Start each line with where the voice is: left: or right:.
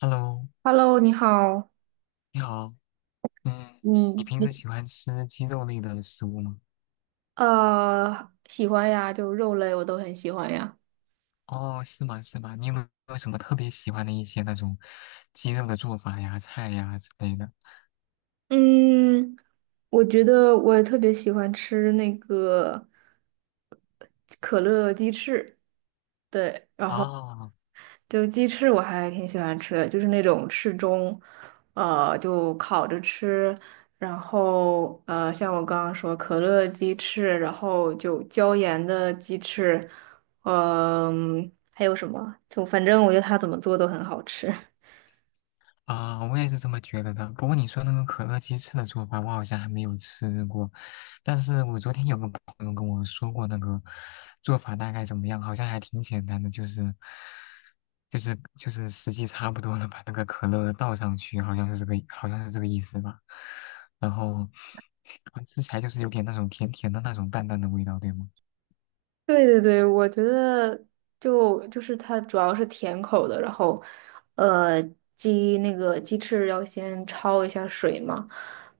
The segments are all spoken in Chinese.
left: Hello，
right: Hello，你好。
left: 你好，嗯，你
right: 你
left: 平时喜欢吃鸡肉类的食物吗？
right: 喜欢呀，就肉类我都很喜欢呀。
left: 哦，是吗？是吗？你有没有什么特别喜欢的一些那种鸡肉的做法呀、菜呀之类的？
right: 嗯，我觉得我特别喜欢吃那个可乐鸡翅，对，然后
left: 哦，
right: 就鸡翅我还挺喜欢吃的，就是那种翅中，就烤着吃，然后像我刚刚说可乐鸡翅，然后就椒盐的鸡翅，还有什么？就反正我觉得它怎么做都很好吃。
left: 啊，我也是这么觉得的。不过你说那个可乐鸡翅的做法，我好像还没有吃过。但是我昨天有个朋友跟我说过那个做法大概怎么样，好像还挺简单的，就是时机差不多了，把那个可乐倒上去，好像是这个意思吧。然后吃起来就是有点那种甜甜的那种淡淡的味道，对吗？
right: 对对对，我觉得就是它主要是甜口的，然后，呃，那个鸡翅要先焯一下水嘛，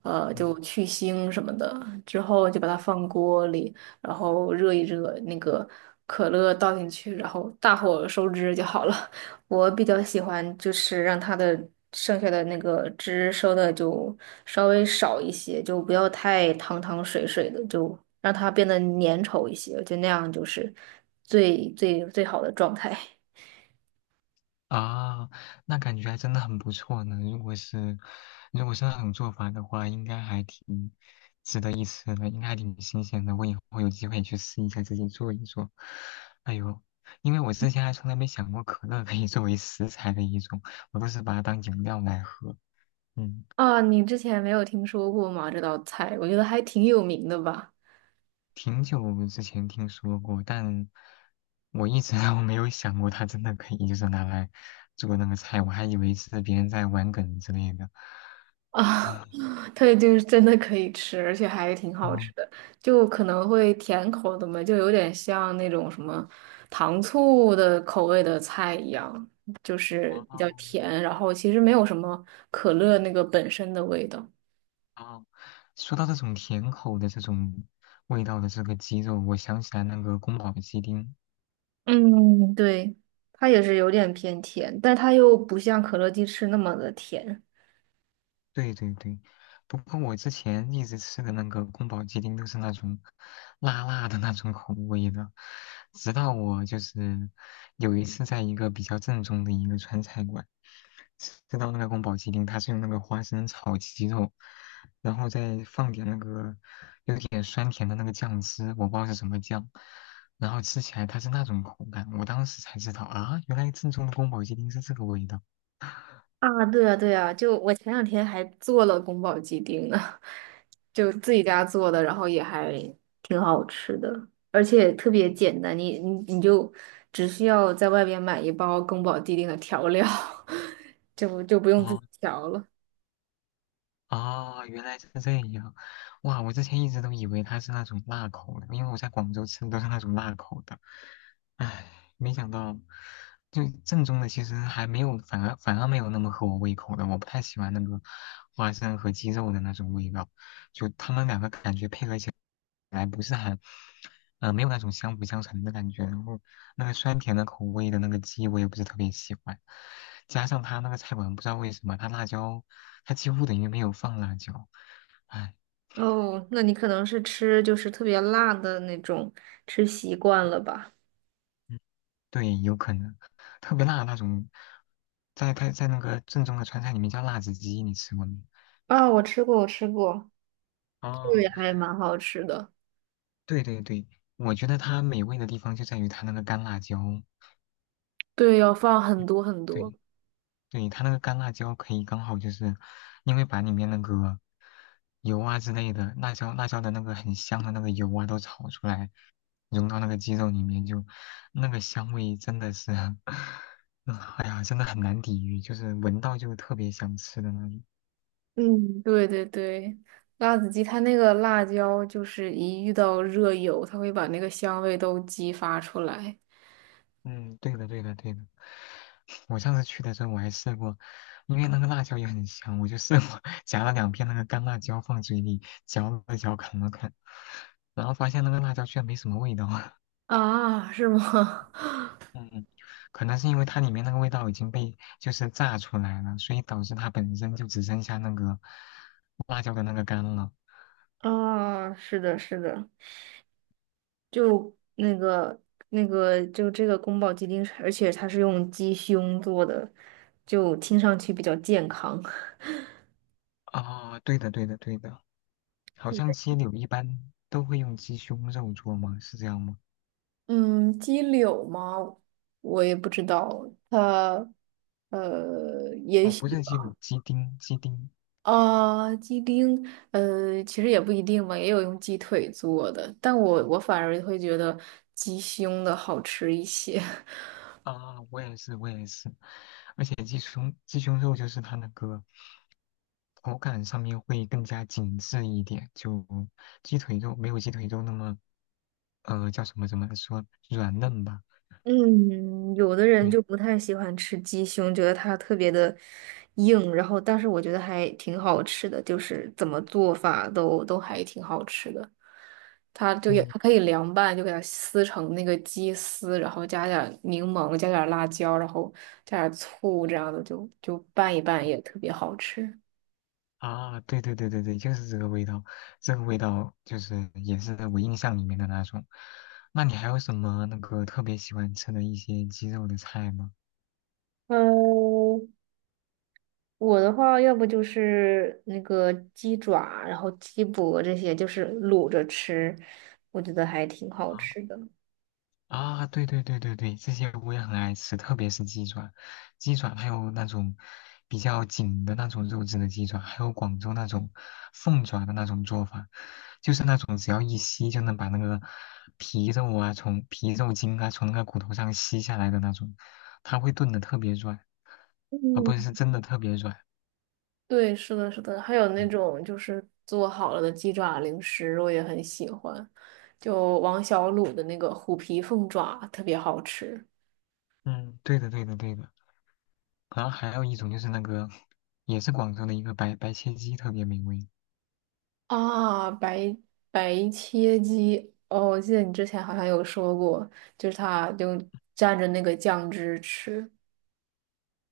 right: 就去腥什么的，之后就把它放锅里，然后热一热，那个可乐倒进去，然后大火收汁就好了。我比较喜欢就是让它的剩下的那个汁收的就稍微少一些，就不要太汤汤水水的，就让它变得粘稠一些，我觉得那样就是最好的状态。
left: 啊，那感觉还真的很不错呢。如果是，如果是那种做法的话，应该还挺值得一吃的，应该还挺新鲜的。我以后有机会去试一下，自己做一做。哎呦，因为我之前还从来没想过可乐可以作为食材的一种，我都是把它当饮料来喝。嗯，
right: 啊，你之前没有听说过吗？这道菜，我觉得还挺有名的吧。
left: 挺久之前听说过，但我一直 都没有想过它真的可以就是拿来做那个菜，我还以为是别人在玩梗之类的。
right: 啊，它就是真的可以吃，而且还挺好
left: 啊。
right: 吃的，就可能会甜口的嘛，就有点像那种什么糖醋的口味的菜一样，就是
left: 哦
right: 比较甜，然后其实没有什么可乐那个本身的味道。
left: 哦，说到这种甜口的这种味道的这个鸡肉，我想起来那个宫保鸡丁，
right: 嗯，对，它也是有点偏甜，但它又不像可乐鸡翅那么的甜。
left: 对对对，不过我之前一直吃的那个宫保鸡丁都是那种辣辣的那种口味的，直到我就是有一次在一个比较正宗的一个川菜馆吃到那个宫保鸡丁，它是用那个花生炒鸡肉，然后再放点那个有点酸甜的那个酱汁，我不知道是什么酱，然后吃起来它是那种口感，我当时才知道啊，原来正宗的宫保鸡丁是这个味道。
right: 啊，对啊，对啊，就我前两天还做了宫保鸡丁呢，就自己家做的，然后也还挺好吃的，而且特别简单，你就只需要在外边买一包宫保鸡丁的调料，就不用自
left: 哦，
right: 己调了。
left: 哦，原来是这样，哇！我之前一直都以为它是那种辣口的，因为我在广州吃的都是那种辣口的。唉，没想到，就正宗的其实还没有，反而没有那么合我胃口的。我不太喜欢那个花生和鸡肉的那种味道，本来不是很，没有那种相辅相成的感觉。然后那个酸甜的口味的那个鸡，我也不是特别喜欢。加上它那个菜馆不知道为什么，它辣椒，它几乎等于没有放辣椒，唉。嗯
right: 哦，那你可能是吃就是特别辣的那种，吃习惯了吧？
left: 对，有可能，特别辣的那种，在那个正宗的川菜里面叫辣子鸡，你吃过没？
right: 啊，我吃过，这个
left: 哦，
right: 也还蛮好吃的。
left: 对对对，我觉得它美味的地方就在于它那个干辣椒，
right: 对，要放很多很多。
left: 对对，它那个干辣椒可以刚好就是因为把里面那个油啊之类的辣椒的那个很香的那个油啊都炒出来，融到那个鸡肉里面就，那个香味真的是，嗯哎呀，真的很难抵御，就是闻到就特别想吃的那种。
right: 嗯，对对对，辣子鸡它那个辣椒就是一遇到热油，它会把那个香味都激发出来。
left: 嗯，对的，对的，对的。我上次去的时候我还试过，因为那个辣椒也很香，我就试过 夹了两片那个干辣椒放嘴里嚼了嚼，啃了啃，然后发现那个辣椒居然没什么味道。
right: 啊，是吗？
left: 嗯，可能是因为它里面那个味道已经被就是炸出来了，所以导致它本身就只剩下那个辣椒的那个干了。
right: 啊，是的，是的，就那个那个，就这个宫保鸡丁是而且它是用鸡胸做的，就听上去比较健康。
left: 啊、对的，对的，对的，好像鸡柳一般都会用鸡胸肉做吗？是这样吗？
right: 嗯，鸡柳吗？我也不知道，它也
left: 哦，不
right: 许。
left: 是鸡柳，鸡丁，鸡丁。
right: 啊，鸡丁，呃，其实也不一定吧，也有用鸡腿做的，但我反而会觉得鸡胸的好吃一些。
left: 啊，我也是，我也是，而且鸡胸肉就是它那个口感上面会更加紧致一点，就鸡腿肉没有鸡腿肉那么叫什么怎么说软嫩吧？
right: 嗯，有的人
left: 对，
right: 就不太喜欢吃鸡胸，觉得它特别的硬，然后但是我觉得还挺好吃的，就是怎么做法都还挺好吃的。它就也
left: 嗯
right: 它可以凉拌，就给它撕成那个鸡丝，然后加点儿柠檬，加点儿辣椒，然后加点儿醋，这样的就拌一拌也特别好吃。
left: 啊，对对对对对，就是这个味道，这个味道就是也是我印象里面的那种。那你还有什么那个特别喜欢吃的一些鸡肉的菜吗？
right: 嗯，我的话，要不就是那个鸡爪，然后鸡脖这些，就是卤着吃，我觉得还挺好吃的。
left: 啊，对对对对对，这些我也很爱吃，特别是鸡爪，鸡爪还有那种比较紧的那种肉质的鸡爪，还有广州那种凤爪的那种做法，就是那种只要一吸就能把那个皮肉啊，从皮肉筋啊，从那个骨头上吸下来的那种，它会炖的特别软，啊，不是，是
right: 嗯，
left: 真的特别软。
right: 对，是的，是的，还有那
left: 嗯，
right: 种就是做好了的鸡爪零食，我也很喜欢，就王小卤的那个虎皮凤爪特别好吃。
left: 嗯对的对的对的。然后还有一种就是那个，也是广州的一个白切鸡，特别美味。
right: 啊，白白切鸡，哦，我记得你之前好像有说过，就是他就蘸着那个酱汁吃，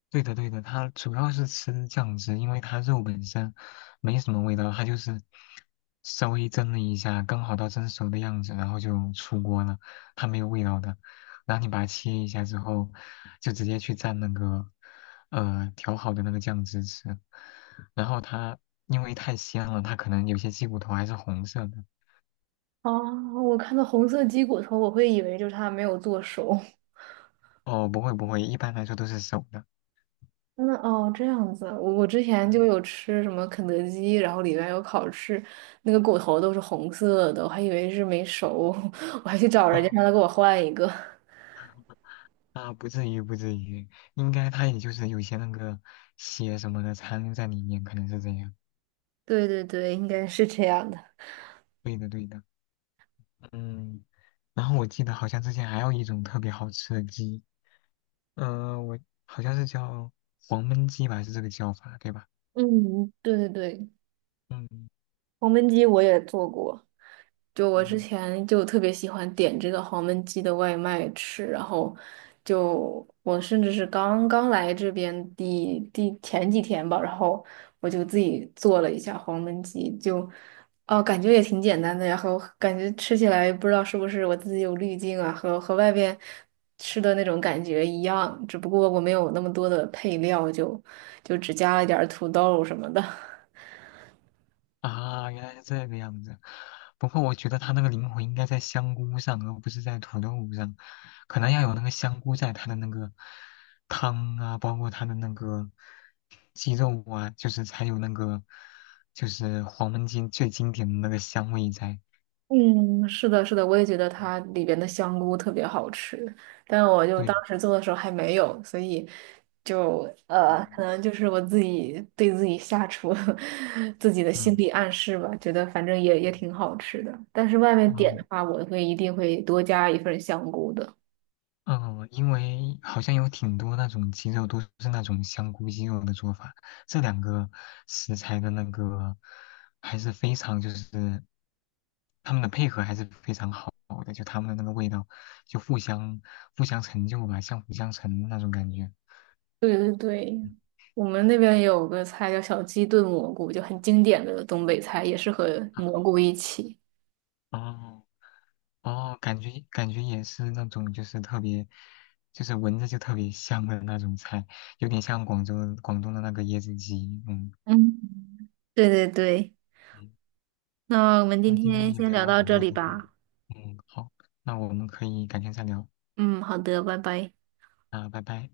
left: 对的，对的，它主要是吃酱汁，因为它肉本身没什么味道，它就是稍微蒸了一下，刚好到蒸熟的样子，然后就出锅了，它没有味道的。然后你把它切一下之后，就直接去蘸那个调好的那个酱汁吃。然后它因为太鲜了，它可能有些鸡骨头还是红色的。
right: 哦，我看到红色鸡骨头，我会以为就是它没有做熟。
left: 哦，不会不会，一般来说都是熟的。
right: 嗯，哦，这样子，我之前就
left: 嗯，
right: 有吃什么肯德基，然后里面有烤翅，那个骨头都是红色的，我还以为是没熟，我还去找人家
left: 哦
right: 让他给我换一个。
left: 啊，不至于，不至于，应该它也就是有些那个血什么的残留在里面，可能是这样。
right: 对对对，应该是这样的。
left: 对的，对的。嗯，然后我记得好像之前还有一种特别好吃的鸡，嗯、我好像是叫黄焖鸡吧，是这个叫法，对吧？
right: 嗯，对对对，
left: 嗯
right: 黄焖鸡我也做过。就我之
left: 嗯。
right: 前就特别喜欢点这个黄焖鸡的外卖吃，然后就我甚至是刚刚来这边前几天吧，然后我就自己做了一下黄焖鸡，就哦感觉也挺简单的，然后感觉吃起来不知道是不是我自己有滤镜啊，和外边吃的那种感觉一样，只不过我没有那么多的配料，就只加了一点儿土豆什么的。
left: 啊，原来是这个样子。不过我觉得他那个灵魂应该在香菇上，而不是在土豆上，可能要有那个香菇在他的那个汤啊，包括他的那个鸡肉啊，就是才有那个就是黄焖鸡最经典的那个香味在。
right: 嗯，是的，是的，我也觉得
left: 嗯
right: 它里边的香菇特别好吃，但我就当
left: 对，
right: 时做的时候还没有，所以可
left: 嗯，
right: 能就是我自己对自己下厨 自己的心
left: 嗯，
right: 理暗示吧，觉得反正也
left: 嗯
right: 挺好吃的。但是外面点
left: 啊，
right: 的话，我会一定会多加一份香菇的。
left: 嗯，因为好像有挺多那种鸡肉都是那种香菇鸡肉的做法，这两个食材的那个还是非常就是他们的配合还是非常好的，就他们的那个味道就互相成就吧，相辅相成那种感觉。
right: 对对对，我们那边也有个菜叫小鸡炖蘑菇，就很经典的东北菜，也是和蘑
left: 啊
right: 菇一起。
left: 哦哦，感觉感觉也是那种就是特别就是闻着就特别香的那种菜，有点像广州广东的那个椰子鸡，嗯。
right: 嗯，对对对。那我们今
left: 那今天
right: 天
left: 也
right: 先
left: 聊
right: 聊
left: 了
right: 到
left: 很
right: 这
left: 多
right: 里
left: 这个，
right: 吧。
left: 嗯，好，那我们可以改天再聊，
right: 嗯，好的，拜拜。
left: 啊，拜拜。